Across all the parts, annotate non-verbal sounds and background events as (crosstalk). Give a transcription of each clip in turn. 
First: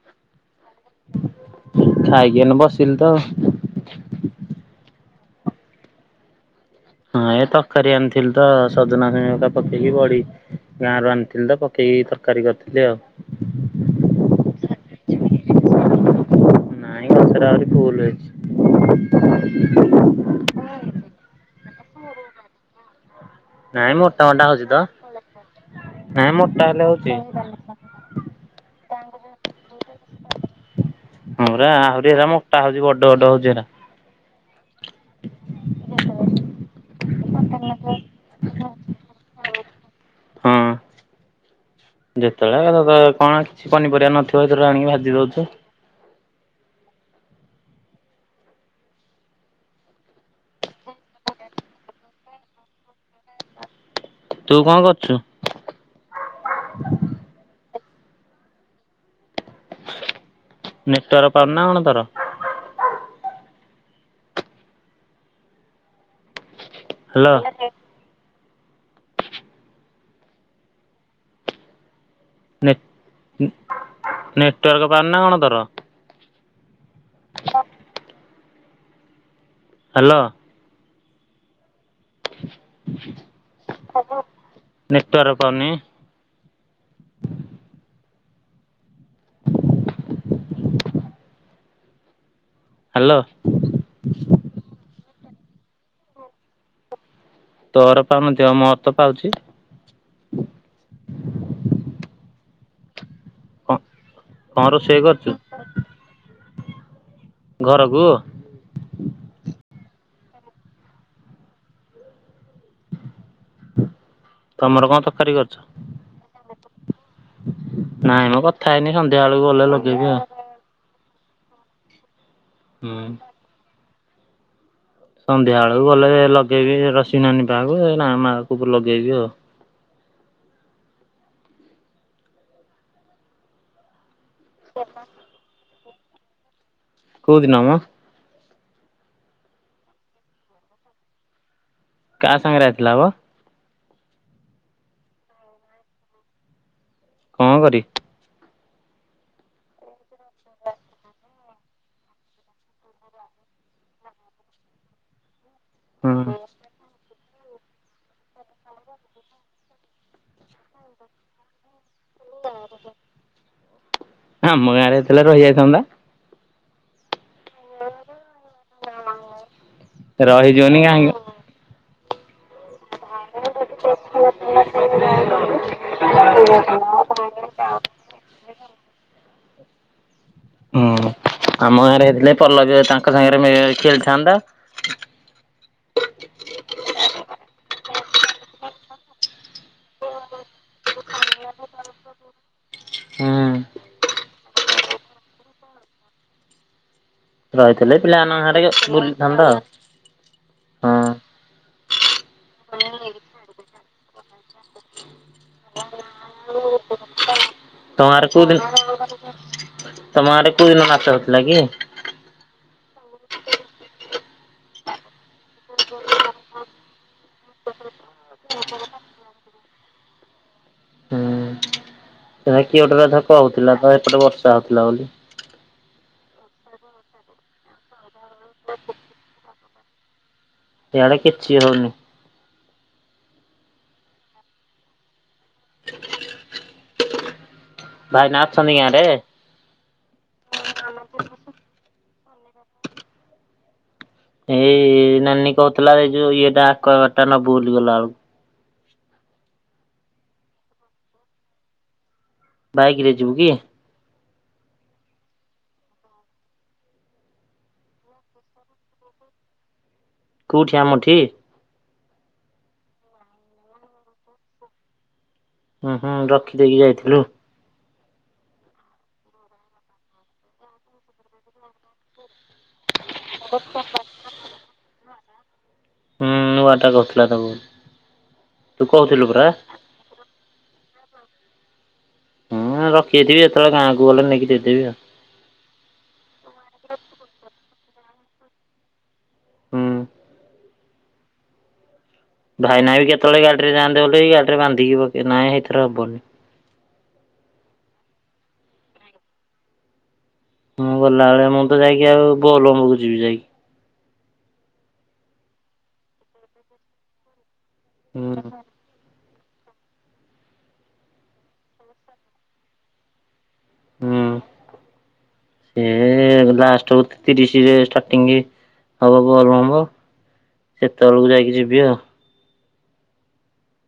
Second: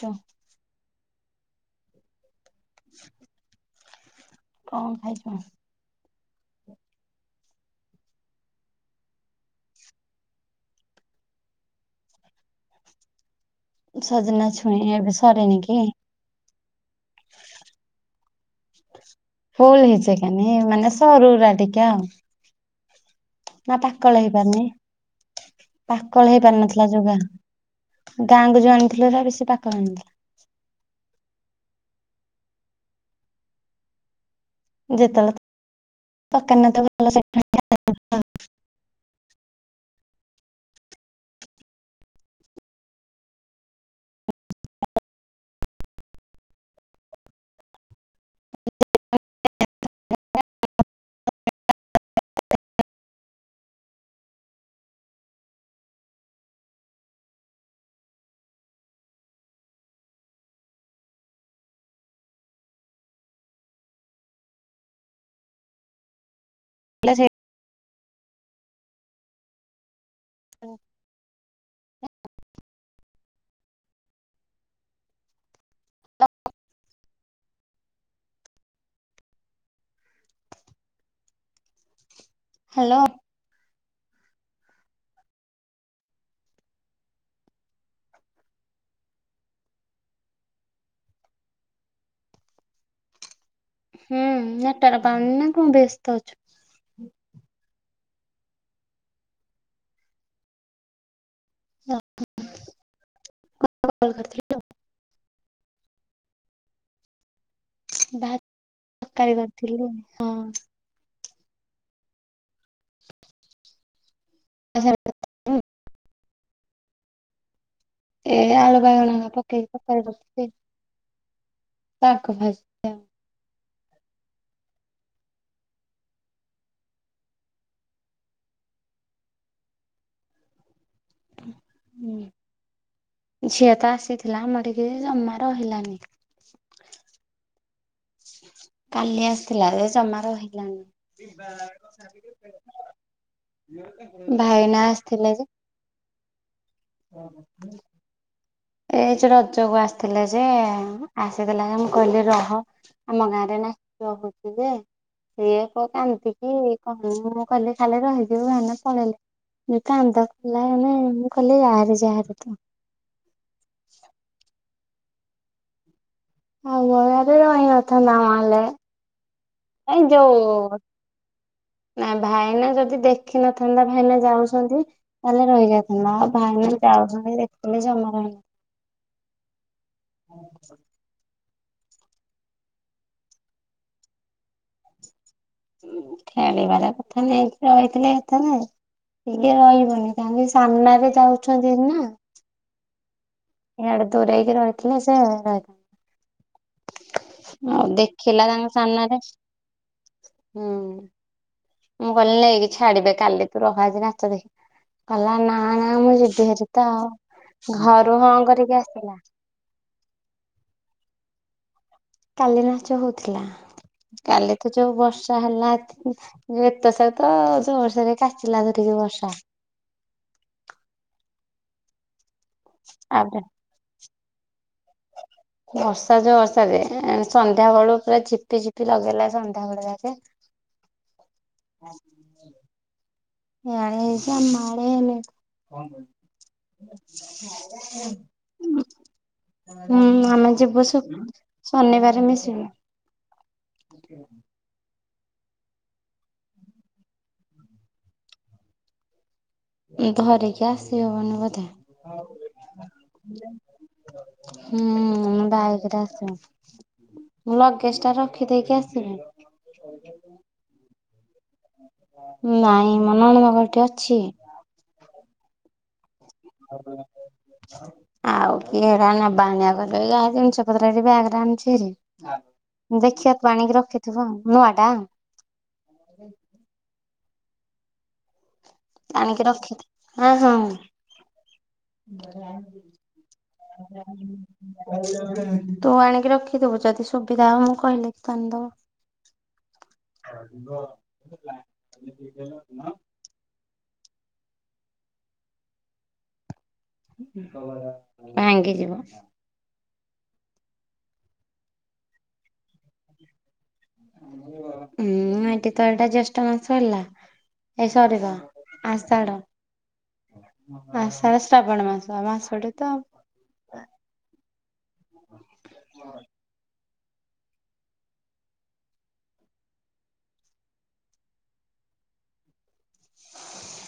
ଛା ଖାଇକି ଏଇନ ବସିଲି ତ। କଣ ଖାଇଛ? ହଁ ଏ ତରକାରୀ ଆଣିଥିଲି ତ ସଜନା ସା (unintelligible) ପକେଇକି ବଡି ଗାଁ ରୁ ଆଣିଥିଲି ତ ପକେଇକି ତରକାରୀ କରିଥିଲି ଆଉ। ସଜନା ଛୁଇଁ ଏବେ ସରିନି କି? ନାଇ ଗଛରେ ଆହୁରି ଫୁଲ୍ ହେଇଛି। ଫୁଲ ହେଇଛି କାନି ମାନେ ସରୁୁରା ଟି ଜ୍ଞା, ନା ନାଇଁ ପାକଳ ମୋଟା ମୋଟା ହଉଛି ହେଇପାରିନି ତ ନାଇଁ ପାକଳ ହେଇପାରି ମୋଟା ହେଲେ ନଥିଲା ହଉଛି। ଯମା। ଗାଁକୁୁ ଯୋଉ ଆଣିଥିଲ ତ ବେଶୀ ପାକାଳ ହେଇନଥିଲା। ହଁ ରା ଆହୁରି ଏରା ମୋଟା ହଉଚି ବଡ ବଡ ହଉଚି ହେରା। ଯେତେବେଳେ ତ କେ ତ ଭଲ ସେ ସେଠା ହଁ। ଯେତେବେଳେ ହେ କ ତ କଣ କିଛି ପନିପରିବା ନଥିବ ସେଥିବେୁ ଆଣିକି ଭାଜି ଦଉଚୁ। (inaudible) ତୁ କଣ କରୁଚୁ? ନେଟୱର୍କ ପାଉନିନା କଣ ତର? ସେଥିଲା ସେ ହାଲୋ। ହଁ। ନେଟ ନେଟୱାର୍କ ପାଉନି ନା କଣ ତୋର? (inaudible) ହାଲୋ। (inaudible) ହାଲୋ। ନେଟୱର୍କ ପାଉନି। ହାଲୋ। ହୁଁ ନେଟୱର୍କ ପାଉନି ନା କ ବ୍ୟସ୍ତ ଅଛୁ। ତୋର ପାଉନଥିବ ମୋରତ ପାଉଚି। ହ। କ କରିଥିଲି କଣ ରୋଷେଇ କରିଚୁ? ଘରକୁ? ଭା ତରକାରୀ କରିଥିଲି ହଁ। ତମର କଣ ତରକାରୀ କରିଚ? ନାଇଁ ମ ଏ କଥା ଆଳୁ ହେଇନି ସନ୍ଧ୍ୟା ବାଇଗଣ ବେଳକୁ ଗଲେ ପକେଇକି ଲଗେଇବି ତରକାରି ଆଉ। କରିଥିଲି ତାଙ୍କ ପାଇଁ ହୁଁ। ସନ୍ଧ୍ୟାବେଳକୁ ଗଲେ ଲଗେଇବି ରସି ନାନୀ ପାହାକୁ ନା ମାକୁ ଲଗେଇବି ଆଉ। ହୁଁ ଝିଅ ତ ଆସିଥିଲା ଆମର ଟିକେ ଜମା ରହିଲାନି। କଉ ଦିନମ? କାଲି ଆସିଥିଲା ଏ ଜମା ରହିଲାନି। କା ସାଙ୍ଗରେ ଆସିଲା ହୋ? ଭାଇନା ଆସିଥିଲେ ଯେ। କଣ କରି ଏଇଟି ଯୋଉ ରଜ କୁ ଆସିଥିଲେ ଯେ ଆସିଥିଲା ଯେ ମୁଁ କହିଲି ରହ ଆମ ଗାଁରେ ନାଚ ହଉଚି ଯେ ସିଏ କ ହୁଁ କାନ୍ଦିକି କ ହଁ ମୁଁ କହିଲି ଖାଲି ରହିଯିବ ଭ ନା ପଳେଇଲେ। କାନ୍ଦ କଲା ମାନେ ମୁଁ କହିଲି ଯାହାର ଯାହାରି ତ (inaudible) ହଁ ଆମ ଗାଁରେ ଏଥିଲା ରହିଯାଇଥାନ୍ତା। ହଁ ଆମ ଗାଁରେ ଯାଇନ ଥାନ୍ତା ନ ହେଲେ ଏଇ ଯୋଉ ରହିଯିବନି କାହିଁକି ନା ଭାଇନା ଯଦି ଦେଖିନଥାନ୍ତା ଭାଇନା ଯାଉ ଚ ନ୍ତି ତାହେଲେ ରହିଯାଇଥିଲା ଆଉ ଭାଇଣୀ ଯାଉଚନ୍ତି ଦେଖଥିଲି ଜମା ରହିନ (inaudible) ହୁଁ ଆମ ଗାଁରେ ହେଇଥିଲେ ପଲ୍ଲବୀ ତାଙ୍କ ସାଙ୍ଗରେ ମି ଖେଳିଥାନ୍ତା। ଖେଳିବାର କଥା ନେଇକି ରହିଥିଲେ ହେଇଥାନ୍ତା ଆଉ। ଟିକେ ରହିବନି କାହିଁକି ସାମ୍ନାରେ ଯାଉଛନ୍ତି ନା। ହୁଁ। ଇଆଡ଼େ ଦୂରେଇକି ରହିଥିଲେ ସେ ଆଉ ରହିଥିଲେ ପିଲାମାନଙ୍କ ଦେଖିଲା ତାଙ୍କ ସାଙ୍ଗରେ ସାମ୍ନାରେ ବୁଲିଥାନ୍ତା ଆଉ ହୁଁ। ହଁ। ମୁଁ କହିଲି ନେଇକି ଛାଡ଼ିବେ କାଲି ତୁ ରହ ଆଜି ରାତିରେ। କହିଲା ନା ନା ମୁଁ ଯିବି। ଯିବିନି ତ ଆଉ ତମ ଘରୁ ଗାଁରେ ହଁ କୋଉ ଦିନ କରିକି ଆସିଥିଲା। ତମ ଆଡ଼େ କୋଉ ଦିନ ନାଚ ହଉଥିଲା କି? କାଲି ନାଚ ହଉଥିଲା କାଲି ତ ଯୋଉ ବର୍ଷା ହେଲା (inaudible) ଯେତ ସେତ ଯୋର ସରେ କାଚିଲା ଧରିକି ବର୍ଷା। ସେ କିଏ ଗୋଟେ କଥା ତାପରେ କହୁଥିଲା ତ ଏପଟେ ବର୍ଷା ହଉଥିଲା ବୋଲି। ବର୍ଷା ଯୋଉ ବର୍ଷା ରେ ସନ୍ଧ୍ୟା ବେଳୁ ପୁରା ଝିପି ଝିପି ଲଗେଇଲା ସନ୍ଧ୍ୟା ବେଳେ ଯାକେ। ଏଇ ଆଡ଼େ କିଛି ହଉନି। ଇଆଡେ ହେଇଚି ଆମ ଆଡେ ହେଇନି। ଭାଇନା ଅଛନ୍ତି ଗାଁରେ? (inaudible) ହୁଁ ଆମେ ଯିବୁ ସେ- ଶନିବାର ମିଶିକି। ଏଇ ନାନୀ କହୁଥିଲା ଏଇ ଯୋଉ ଇଏଟା ଆକୱାଗାର୍ଡ ଟା ନବୁ ବୋଲି ଗଲା ବେଳକୁ। ଧରିକି ଆସି ହବନି ବୋଧେ। ବାଇକ୍ ରେ ଯିବୁ କି ହୁଁ ମୁ ବାଇକରେ ଆସେ। ଲଗେଜ ଟା ରଖିଦେଇକି ଆସିଲି। (inaudible) କେଉଁଠି ଆମଠି? ନାଇଁ ମନେ ମନେ କଣ ଏଇଠି ଅଛି? ହୁଁ ହୁଁ ରଖିଦେଇକି ଯାଇଥିଲୁ। ଆଉ କିଏ ନେବା ଆଣିବା କରିବ ଯାହା ଜିନିଷ ପତ୍ର ବ୍ୟାଗରେ ଆଣିଛି ହେରି। ଦେଖିବା ପାଣିକି ରଖିଥିବ ନୂଆ ଟା? ହୁଁ ନୂଆ ଟା କରିଥିଲା ତାକୁ ଆଣିକି ରଖିଥା ହଁ। ହୁଁ ରଖିଦେଇଥିବି ଯେତେବେଳେ ଗାଁକୁ ଗଲେ ନେଇକି ଦେଇଦେବି ଆଉ। (inaudible) ତୁ ଆଣିକି ରଖିଦବୁ ଯଦି ସୁବିଧା ହବ ମୁଁ କହିଲେ ତ ହୁଁ ଆଣିଦେବ। ହଁ। ଭାଇନା ବି କେତେବେଳେ ଗାଡ଼ିରେ ଯାଆନ୍ତେ ବେଳେ ଗାଡ଼ିରେ ବାନ୍ଧିକି ପକେଇ ନାଁ ଏଥେରେ ହବନି। ଭାଙ୍ଗି ଯିବ। ହଁ ଗଲାବେଳେ ମୁଁ ତ ଯାଇକି ଆଉ ବଲମ୍ବକୁ ଯିବି ଯାଇକି। ହୁଁ ଏଠି ତ ଏଇଟା ଜେଷ୍ଠ ମାସ ହେଲା ଏଇ ସରିଲା। ହୁଁ ଆଷାଢ଼ ଆଷାଢ଼ ଶ୍ରାବଣ ମାସ ମାସଟି ତ। ହୁଁ ସେ- ଲାଷ୍ଟ ହଉ ତିରିଶରେ ଷ୍ଟାର୍ଟିଂ। ହବ ବଲ୍ ବମ୍ୱ ସେତେବେଳକୁ ଯାଇକି ଯିବି ଆଉ।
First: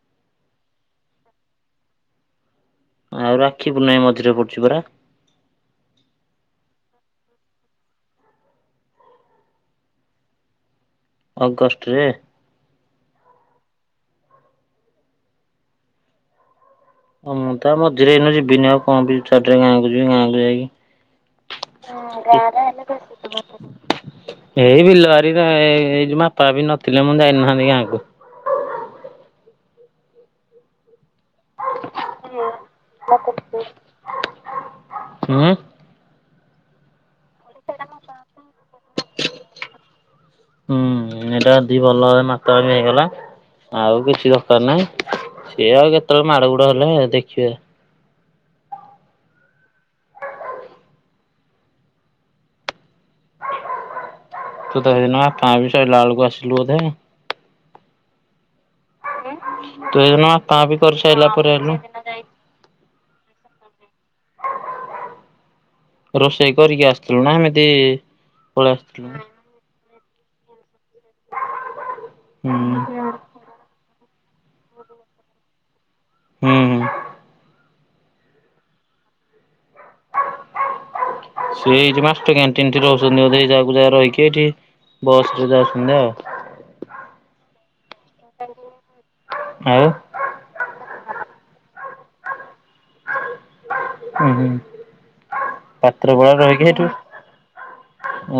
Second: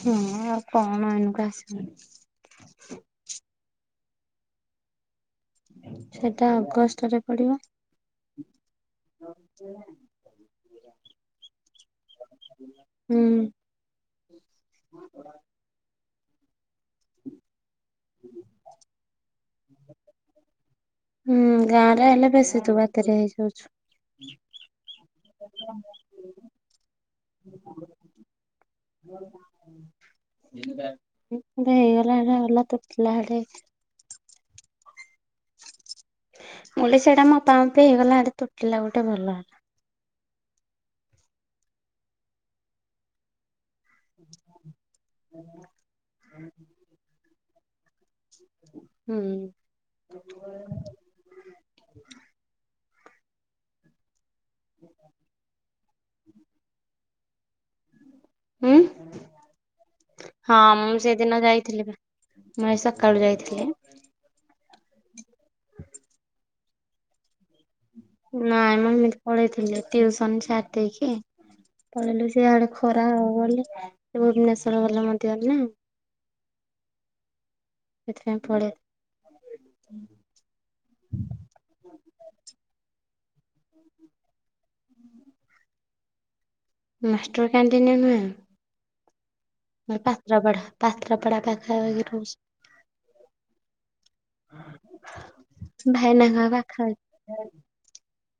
ହଁ ଆଉ କଣ ଏଇନୋକ ଆସିବନି। ଆଉ ରାକ୍ଷୀ ପୁନେଇ ମଝିରେ ପଡୁଛି ପରା। ସେଟା ଅଗଷ୍ଟରେ ପଡ଼ିବ। ଅଗଷ୍ଟ ରେ? ହୁଁମ ହଁ ମୁଁ ତା ମଝିରେ ଏଇନୁ ଯିବିନି ଆଉ କଣ ବି ଚିରେ ଗାଁକୁ ଯିବି ଗାଁକୁ ଯାଇକି ହୁଁ ଗାଁ ରେ ହେଲେ ବେଶୀ ତୁ ବାତେରେ ହେଇଯାଉଛୁ। (inaudible) (unintelligible) ଏଇ ବିଲବାରି ତ ଏ ଏଇ ଯୋଉ ମାପା ବି ନଥିଲେ ମୁଁ ଯାଇନାହାନ୍ତି ଗାଁକୁ। ଏ (inaudible) ବେ ହେଇଗଲା ହେଲା (unintelligible) ହୁଁ। ମୁ ସେଟା ମୋପା ମପି ହେଇଗଲା ସେଟେ ତୁଟିଲା ଗୋଟେ ଭଲ ହେଲା। ହୁଁ ଏଇଟା ଦି ଭଲ ଭ ମାତା ହେଇଗଲା। ଆଉ କିଛି ଦରକାର ନାହିଁ ଇଏ ଆଉ କେତେବେଳେ ମାଡ ଗୋଡ ହେଲେ ଦେଖିବା। ହୁଁ। (inaudible) ତୁ ତଇ କାଁ ବି ସ ଲାଳକୁ ଆସିଲୁ ବୋଧେ? ହୁଁ। ତୁ ଏ ଜଣ କା ବି କରିସାରିଲା ପରେ ହେଲୁ। ମଇ ସକାଳୁ ଯାଇଥିଲି। (inaudible) ରୋଷେଇ କରିକି ଆସିଥିଲୁ ନା ଏମିତି? ପଳେଇ ନାଇଁ ମୁଁ ଆସିଥିଲୁ ଏମିତି ହୁଁ। ପଳେଇଥିଲି ଟି ସାର୍ ଦେଇକି ପଳେଇଲୁ ହୁଁ ସେଆଡେ ଖରା ହବ ବୋଲି ସେ ଭୁବନେସ୍ୱର ଗଲା ମଧ୍ୟରେ ନାଇ ହ ହ ଏଥି ପାଇଁ ପଳେଇ ହୁଁ (inaudible) ସେ ଏଇଠି ମାଷ୍ଟ କ୍ୟାଣ୍ଟିନଟି ରହୁଛନ୍ତି ଯାକୁ ଯା ରହିକି ଏଇଠି ବସ ରେ ଯାଉଛନ୍ତି ଆଉ ମାଷ୍ଟର କ୍ୟାଣ୍ଟିନେ ନୁହେଁ ହ ହେଁ ପାତ୍ରପଢ଼ା ପାତ୍ରପଡା ପାଖାହୁଛି ହଉ (unintelligible) ହୁଁ ହୁଁ ପାତ୍ର ବଳା ଭାଇନାଙ୍କ ରହିକି ସେଠୁ ପାଖରେ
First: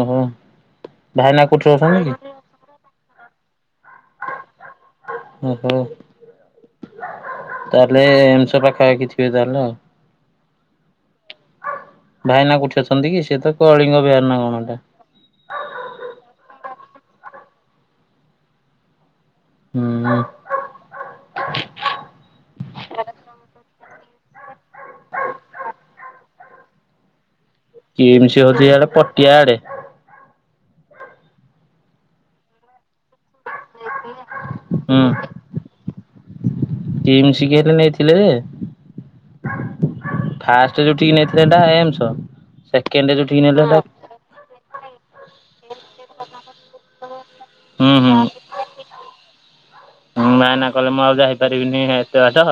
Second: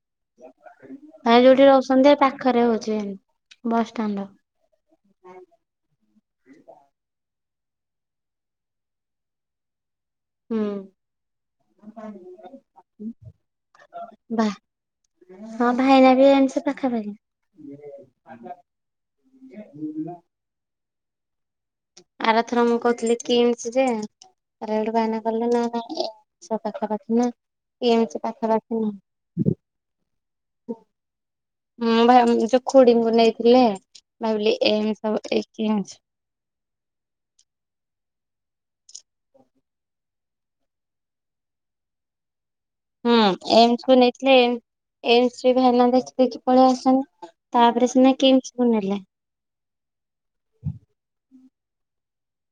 ଓହୋ ଭାଇ ଭାଇନା ଯୋଉଠି କୋଉଠି ଅଛନ୍ତି ରହୁଛନ୍ତି କି? ପାଖରେ ହଉଛିତି ବସ ଷ୍ଟାଣ୍ଡ ର ଓହୋ ତାହେଲେ ଏମ୍ ସେ ପାଖା ପାଖି ଥିବେ ତାହେଲେ ଆଉ ହୁଁ ଭାଇନା କ ଉଠି ଅଛନ୍ତି କି ସେ ତ କଳିଙ୍ଗ ବିହାର ନା ବା କଣଟା ହଁ ଭାଇନା ବି ଏମ୍ ସେ ପାଖାପାଖି ହୁଁ। ଆରଥର ମୁଁ କହୁଥିଲି କିମ୍ସ ରେ ଆରେ ଏଠୁ ବାନା କଲେ ନା ସ ପାଖାପାଖି ନା ଏମତି କିମି ସେ ପାଖାପାଖି ହଉଛିଇଆଡେ ପଟିଆ ଆଡେ ହୁ ଭାଇ ଯଉ ଖୁଡିଙ୍କୁ ନେଇଥିଲେ ଭାଇ ଏମ ହୁଁ ସବୁ ଏ କେମଛି (inaudible) କିମ୍ ଶିକ ହେ ନେଇଥିଲେ ଯେ ଫାଷ୍ଟ ଯୋଉଠିକି ନେଇଥିଲେ ଏଟା ଏମ୍ ସ ସେକେଣ୍ଡରେ ଯୋଉ ଠିକି ନେଲେ ହେଟା ସେ ନେଇଥିଲେ ଏମ୍ ଏମ୍ସେ ରେ ବି ଭାଇନା ଦେଖି ଦେଖି ପଳେଇ ଆସନ ତାପରେ ସିନା କିମ୍ସ କୁନେଲେ ହଁ ନା ନା କଲେ ମୁଁ ଆଉ ଯାଇପାରିବିନି ଏତେ ବାଟ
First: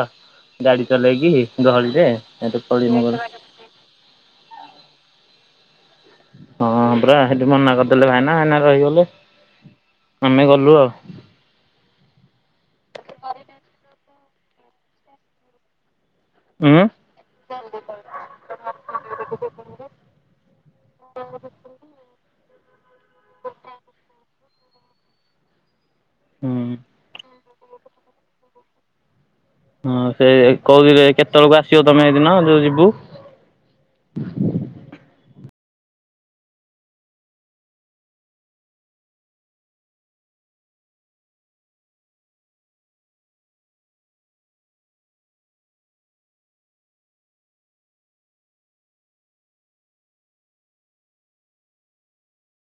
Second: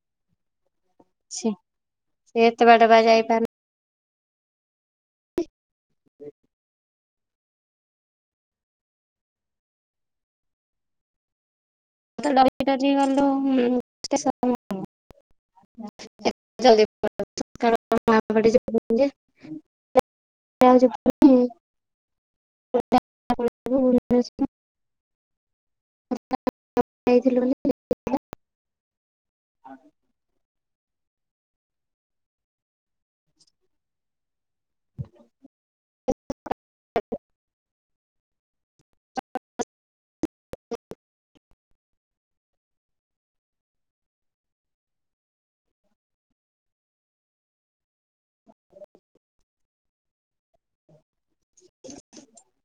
ଗାଡି ଚଲେଇକି ଛି ଦହଳିରେ ସେ ସେଠୁ ଏତେ ବାଟ ବା ପଳେଇ ମୁ ଯାଇପାରୁନ ହଁ ପୁରା ସେଠି ମନା କରିଦେଲେ ଭାଇନା ଭାଇନା ରହିଗଲେ ଆମେ ଗଲୁ ଆଉ ଡଲି ଡଲି ଗଲ ଉଁ (unintelligible) (unintelligible) (unintelligible) ହୁଁ। ଯାଇଥିଲୁ ବୋଲି। ହଁ ସେ କହୁଥିଲି କେତେବେଳକୁ ଆସିବ ତମେ ଏଇ ଦିନ ଯୋଉ ଯିବୁ।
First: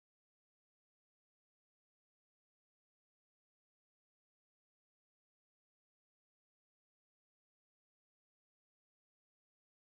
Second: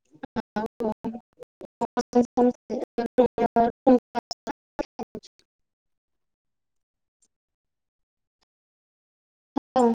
(unintelligible) (inaudible) ହେଁ ଲୋ